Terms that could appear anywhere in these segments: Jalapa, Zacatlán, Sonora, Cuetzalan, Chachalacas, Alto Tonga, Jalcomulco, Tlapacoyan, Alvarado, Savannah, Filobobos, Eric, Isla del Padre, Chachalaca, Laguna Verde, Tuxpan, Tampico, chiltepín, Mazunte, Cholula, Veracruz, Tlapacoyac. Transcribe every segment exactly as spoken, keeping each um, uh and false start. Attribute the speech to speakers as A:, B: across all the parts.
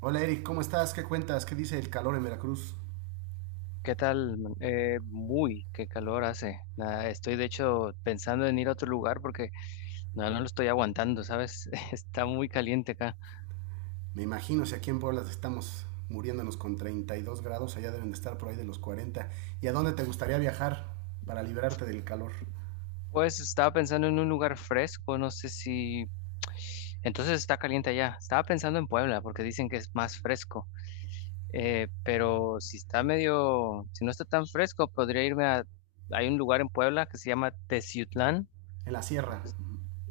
A: Hola Eric, ¿cómo estás? ¿Qué cuentas? ¿Qué dice el calor en Veracruz?
B: ¿Qué tal, man? Eh, muy, qué calor hace. Nada, estoy de hecho pensando en ir a otro lugar porque no, no lo estoy aguantando, ¿sabes? Está muy caliente acá.
A: Me imagino si aquí en Puebla estamos muriéndonos con treinta y dos grados, allá deben de estar por ahí de los cuarenta. ¿Y a dónde te gustaría viajar para liberarte del calor?
B: Pues estaba pensando en un lugar fresco, no sé si... Entonces está caliente allá. Estaba pensando en Puebla porque dicen que es más fresco. Eh, pero si está medio, si no está tan fresco, podría irme a... Hay un lugar en Puebla que se llama Teciutlán.
A: En la sierra.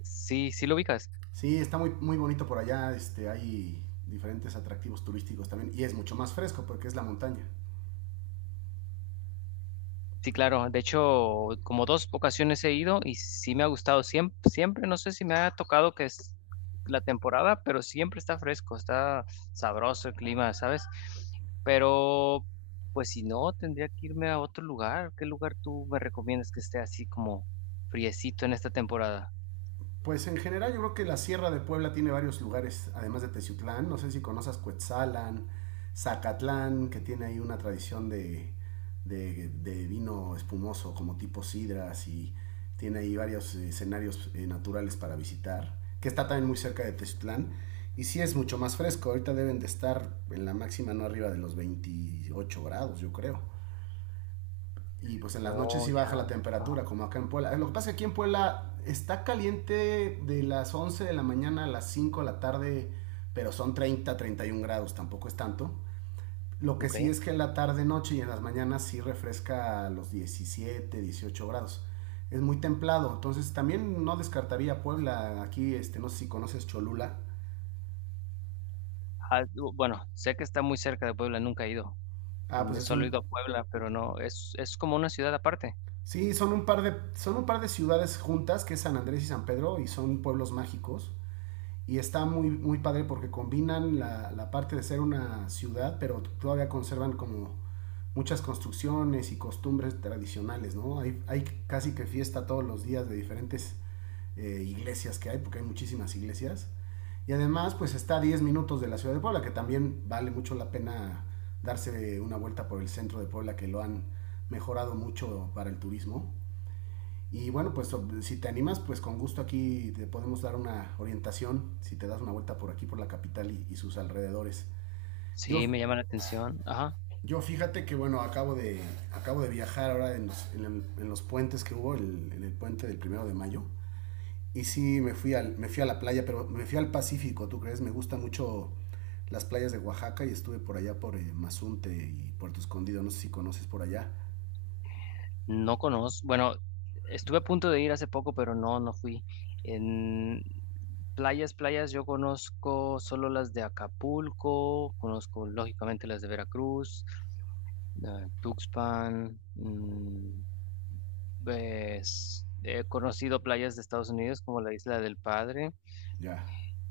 B: Sí, sí lo ubicas.
A: Sí, está muy, muy bonito por allá, este, hay diferentes atractivos turísticos también y es mucho más fresco porque es la montaña.
B: Sí, claro. De hecho, como dos ocasiones he ido y sí me ha gustado siempre, siempre. No sé si me ha tocado que es la temporada, pero siempre está fresco, está sabroso el clima, ¿sabes? Pero, pues si no, tendría que irme a otro lugar. ¿Qué lugar tú me recomiendas que esté así como friecito en esta temporada?
A: Pues en general yo creo que la Sierra de Puebla tiene varios lugares, además de Teciutlán, no sé si conoces Cuetzalan, Zacatlán, que tiene ahí una tradición de, de, de vino espumoso como tipo sidras y tiene ahí varios escenarios eh, naturales para visitar, que está también muy cerca de Teciutlán. Y sí es mucho más fresco, ahorita deben de estar en la máxima no arriba de los veintiocho grados, yo creo, y pues en las noches
B: Oh,
A: sí baja la
B: ya. Ajá,
A: temperatura, como acá en Puebla. Lo que pasa es que aquí en Puebla está caliente de las once de la mañana a las cinco de la tarde, pero son treinta treinta y uno grados, tampoco es tanto. Lo que
B: ok.
A: sí es que en la tarde, noche y en las mañanas sí refresca a los diecisiete dieciocho grados. Es muy templado, entonces también no descartaría Puebla. Aquí, este, no sé si conoces Cholula.
B: Ah, bu- bueno, sé que está muy cerca de Puebla, nunca he ido.
A: Ah,
B: Mm,
A: pues es
B: Solo he
A: un...
B: ido a Puebla, pero no, es, es como una ciudad aparte.
A: Sí, son un par de, son un par de ciudades juntas, que es San Andrés y San Pedro, y son pueblos mágicos. Y está muy, muy padre porque combinan la, la parte de ser una ciudad, pero todavía conservan como muchas construcciones y costumbres tradicionales, ¿no? Hay, hay casi que fiesta todos los días de diferentes eh, iglesias que hay, porque hay muchísimas iglesias. Y además, pues está a diez minutos de la ciudad de Puebla, que también vale mucho la pena darse una vuelta por el centro de Puebla, que lo han mejorado mucho para el turismo. Y bueno, pues so, si te animas, pues con gusto aquí te podemos dar una orientación si te das una vuelta por aquí, por la capital y, y sus alrededores.
B: Sí, me
A: Yo,
B: llama la atención. Ajá.
A: yo fíjate que bueno, acabo de, acabo de viajar ahora en los, en, en los puentes que hubo, el, en el puente del primero de mayo. Y sí, me fui, al, me fui a la playa, pero me fui al Pacífico, ¿tú crees? Me gustan mucho las playas de Oaxaca y estuve por allá por eh, Mazunte y Puerto Escondido, no sé si conoces por allá.
B: No conozco, bueno, estuve a punto de ir hace poco, pero no, no fui. En playas, playas, yo conozco solo las de Acapulco, conozco lógicamente las de Veracruz, eh, Tuxpan, mm, pues, he conocido playas de Estados Unidos como la Isla del Padre,
A: Ya.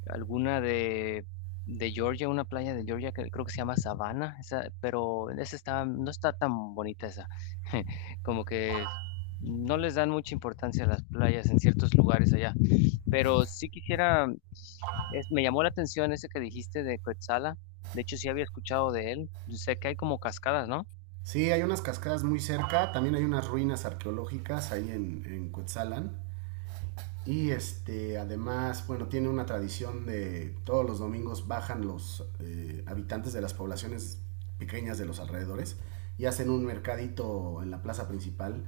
B: alguna de, de Georgia, una playa de Georgia que creo que se llama Savannah, esa, pero esa está, no está tan bonita esa. Como que no les dan mucha importancia a las playas en ciertos lugares allá. Pero sí quisiera, es- me llamó la atención ese que dijiste de Coetzala. De hecho, sí había escuchado de él. Yo sé que hay como cascadas, ¿no?
A: Sí, hay unas cascadas muy cerca, también hay unas ruinas arqueológicas ahí en, en Cuetzalan. Y este, además, bueno, tiene una tradición de todos los domingos bajan los eh, habitantes de las poblaciones pequeñas de los alrededores y hacen un mercadito en la plaza principal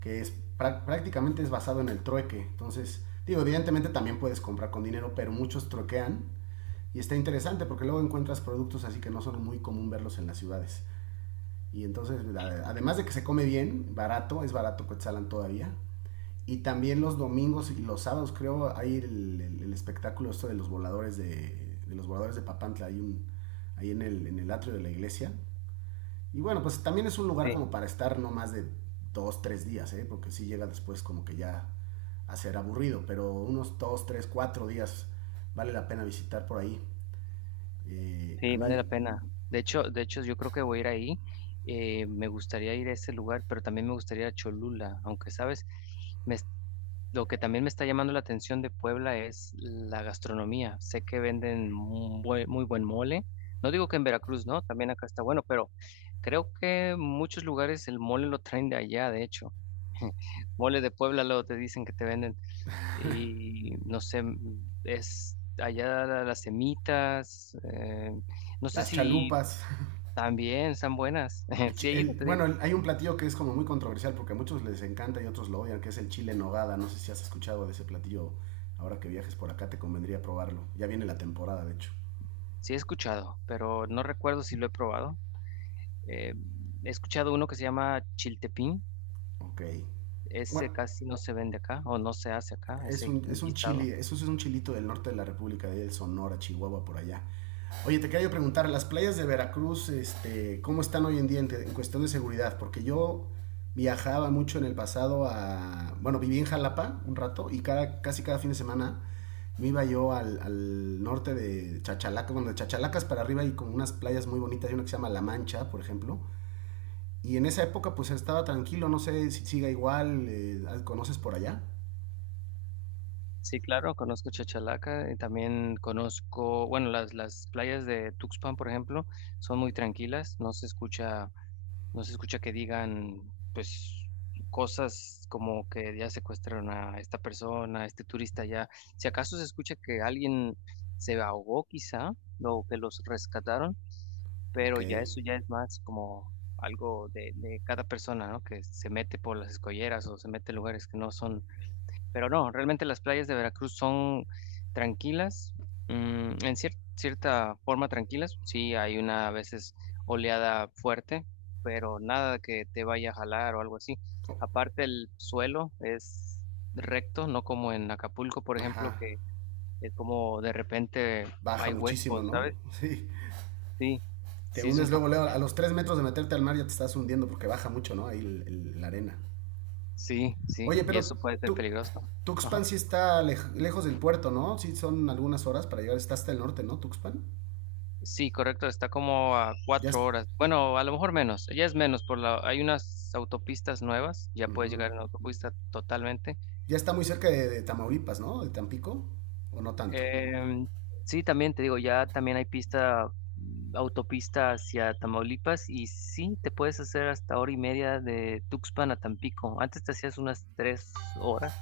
A: que es prácticamente es basado en el trueque. Entonces, digo, evidentemente también puedes comprar con dinero, pero muchos truequean y está interesante porque luego encuentras productos así que no son muy común verlos en las ciudades. Y entonces, además de que se come bien, barato, es barato Cuetzalan todavía. Y también los domingos y los sábados, creo, hay el, el, el espectáculo esto de los voladores de, de los voladores de Papantla. Hay un, ahí en el, en el atrio de la iglesia. Y bueno, pues también es un lugar
B: Sí,
A: como para estar no más de dos, tres días, ¿eh? Porque si sí llega después como que ya a ser aburrido, pero unos dos, tres, cuatro días vale la pena visitar por ahí. Eh, a
B: sí, vale la
A: mí,
B: pena. De hecho, de hecho, yo creo que voy a ir ahí. Eh, me gustaría ir a ese lugar, pero también me gustaría ir a Cholula, aunque, ¿sabes? Me Lo que también me está llamando la atención de Puebla es la gastronomía. Sé que venden mu- bue- muy buen mole. No digo que en Veracruz, ¿no? También acá está bueno, pero creo que muchos lugares el mole lo traen de allá, de hecho. Mole de Puebla luego te dicen que te venden. Y no sé, mm, es allá la- las semitas. Eh, no sé
A: las
B: si
A: chalupas.
B: también están buenas. Sí he ido,
A: El,
B: te digo.
A: bueno, hay un platillo que es como muy controversial porque a muchos les encanta y otros lo odian, que es el chile en nogada. No sé si has escuchado de ese platillo. Ahora que viajes por acá te convendría probarlo. Ya viene la temporada, de hecho.
B: Sí he escuchado, pero no recuerdo si lo he probado. Eh, He escuchado uno que se llama chiltepín.
A: Ok. Bueno,
B: Ese casi no se vende acá o no se hace acá,
A: Es
B: ese
A: un, es un
B: guisado.
A: chile, eso sí es un chilito del norte de la República, de Sonora, Chihuahua, por allá. Oye, te quería yo preguntar, las playas de Veracruz, este, ¿cómo están hoy en día en, en cuestión de seguridad? Porque yo viajaba mucho en el pasado a, bueno, viví en Jalapa un rato y cada, casi cada fin de semana me iba yo al, al norte de Chachalacas, bueno, de Chachalacas para arriba y con unas playas muy bonitas, hay una que se llama La Mancha, por ejemplo. Y en esa época pues estaba tranquilo, no sé si siga igual, eh, ¿conoces por allá?
B: Sí, claro, conozco Chachalaca y también conozco, bueno, las, las playas de Tuxpan, por ejemplo, son muy tranquilas, no se escucha, no se escucha que digan, pues, cosas como que ya secuestraron a esta persona, a este turista ya. Si acaso se escucha que alguien se ahogó quizá, o que los rescataron,
A: Ok.
B: pero ya eso ya es más como algo de, de cada persona, ¿no? Que se mete por las escolleras o se mete en lugares que no son, pero no, realmente las playas de Veracruz son tranquilas, mm, en cier- cierta forma tranquilas, sí hay una a veces oleada fuerte, pero nada que te vaya a jalar o algo así. Aparte el suelo es recto, no como en Acapulco, por
A: Ajá.
B: ejemplo, que es como de repente
A: Baja
B: hay
A: muchísimo,
B: huecos,
A: ¿no?
B: ¿sabes?
A: Sí.
B: Sí,
A: Te
B: sí es
A: hundes
B: un.
A: luego, luego. A los tres metros de meterte al mar ya te estás hundiendo porque baja mucho, ¿no? Ahí el- el- la arena.
B: Sí, sí,
A: Oye,
B: y
A: pero
B: eso puede ser
A: tú,
B: peligroso. Ajá.
A: Tuxpan sí está lej- lejos del puerto, ¿no? Sí son algunas horas para llegar. Está hasta el norte, ¿no? Tuxpan.
B: Sí, correcto, está como a
A: Ya, es-
B: cuatro horas. Bueno, a lo mejor menos, ya es menos, por la, hay unas autopistas nuevas, ya
A: ujú.
B: puedes llegar en autopista totalmente.
A: Ya está muy cerca de, de Tamaulipas, ¿no? De Tampico. O no tanto.
B: Em, sí, también te digo, ya también hay pista, mm, autopista hacia Tamaulipas y sí, te puedes hacer hasta hora y media de Tuxpan a Tampico. Antes te hacías unas tres horas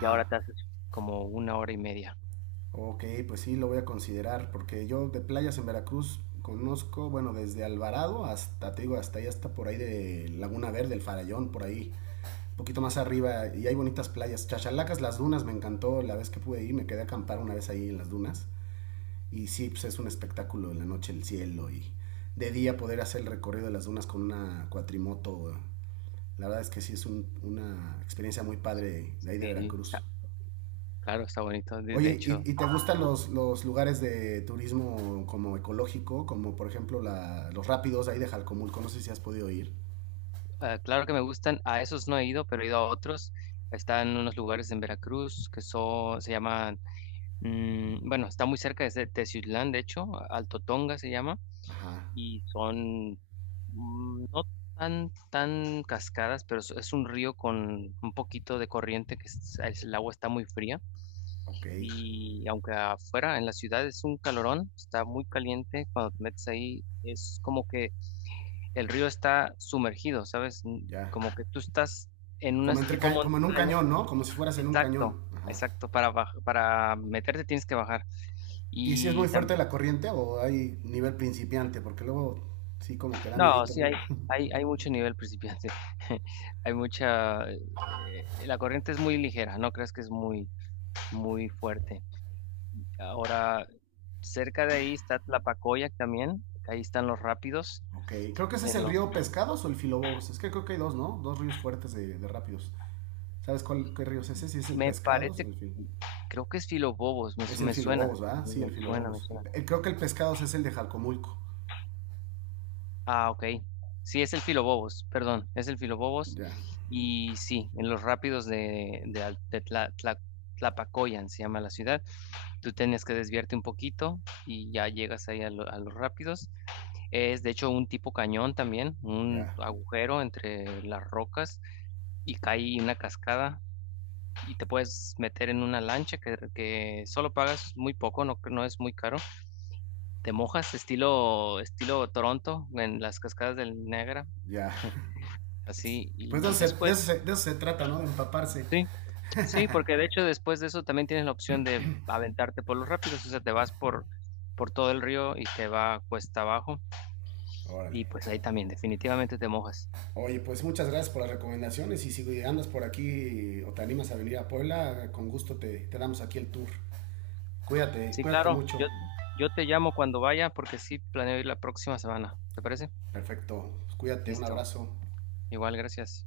B: y ahora te haces como una hora y media.
A: Ok, pues sí, lo voy a considerar, porque yo de playas en Veracruz conozco, bueno, desde Alvarado hasta, te digo, hasta ahí, hasta por ahí de Laguna Verde, el Farallón, por ahí, un poquito más arriba, y hay bonitas playas. Chachalacas, las dunas, me encantó la vez que pude ir, me quedé a acampar una vez ahí en las dunas, y sí, pues es un espectáculo en la noche el cielo, y de día poder hacer el recorrido de las dunas con una cuatrimoto, la verdad es que sí es un- una experiencia muy padre de ahí de
B: Sí,
A: Veracruz.
B: está- claro, está bonito, de de
A: Oye,
B: hecho.
A: ¿y, y te gustan los, los, lugares de turismo como ecológico, como por ejemplo la, los rápidos ahí de Jalcomulco? No sé si has podido ir.
B: Ah, claro que me gustan, a esos no he ido, pero he ido a otros. Están unos lugares en Veracruz que son, se llaman, mm, bueno, está muy cerca de Teciutlán, de hecho, Alto Tonga se llama,
A: Ajá,
B: y son mm, no tan, tan cascadas, pero es, es un río con un poquito de corriente, que es- es- el agua está muy fría,
A: ok,
B: y aunque afuera en la ciudad es un calorón, está muy caliente, cuando te metes ahí es como que el río está sumergido, ¿sabes? N-
A: ya.
B: Como que tú estás en un
A: Como, entre,
B: tipo
A: ca- como en un
B: montaña.
A: cañón, ¿no? Como si fueras en un cañón.
B: Exacto,
A: Ajá.
B: exacto. Para, baj- para meterte tienes que bajar.
A: ¿Y si es
B: Y
A: muy
B: tam-
A: fuerte la corriente o hay nivel principiante? Porque luego sí como que da
B: no,
A: miedito,
B: sí, hay,
A: ¿no?
B: hay, hay mucho nivel principiante. Hay mucha... eh, La corriente es muy ligera, no creas que es muy, muy fuerte. Ahora, cerca de ahí está Tlapacoyac también, ahí están los rápidos.
A: Ok, creo que ese es
B: En
A: el
B: los,
A: río Pescados o el Filobobos. Es que creo que hay dos, ¿no? Dos ríos fuertes de, de rápidos. ¿Sabes cuál, qué río es ese? Si es el
B: me
A: Pescados o
B: parece,
A: el Filobobos.
B: creo que es Filobobos, me,
A: Es
B: su-
A: el
B: me suena,
A: Filobobos, ¿verdad? Sí, el
B: me suena, me
A: Filobobos.
B: suena.
A: El- el, creo que el pescado es el de Jalcomulco.
B: Ah, ok. Sí, es el Filobobos, perdón, es el Filobobos.
A: Ya,
B: Y sí, en los rápidos de, de, Al- de Tla- Tla- Tlapacoyan se llama la ciudad. Tú tienes que desviarte un poquito y ya llegas ahí a, lo- a los rápidos. Es de hecho un tipo cañón también, un
A: ya,
B: agujero entre las rocas y cae una cascada y te puedes meter en una lancha que, que solo pagas muy poco, no, no es muy caro. Te mojas estilo, estilo Toronto en las cascadas del Niágara
A: ya.
B: así, y,
A: Pues de
B: y
A: eso, se, de
B: después,
A: eso se- de eso se trata, ¿no? De empaparse.
B: sí, sí, porque de hecho después de eso también tienes la opción de aventarte por los rápidos, o sea, te vas por, por todo el río y te va cuesta abajo,
A: Órale.
B: y pues ahí también definitivamente te mojas.
A: Oye, pues muchas gracias por las recomendaciones y si andas por aquí o te animas a venir a Puebla, con gusto te, te damos aquí el tour. Cuídate,
B: Sí,
A: cuídate
B: claro,
A: mucho.
B: yo, yo te llamo cuando vaya porque sí planeo ir la próxima semana, ¿te parece?
A: Perfecto. Pues cuídate, un
B: Listo,
A: abrazo.
B: igual, gracias.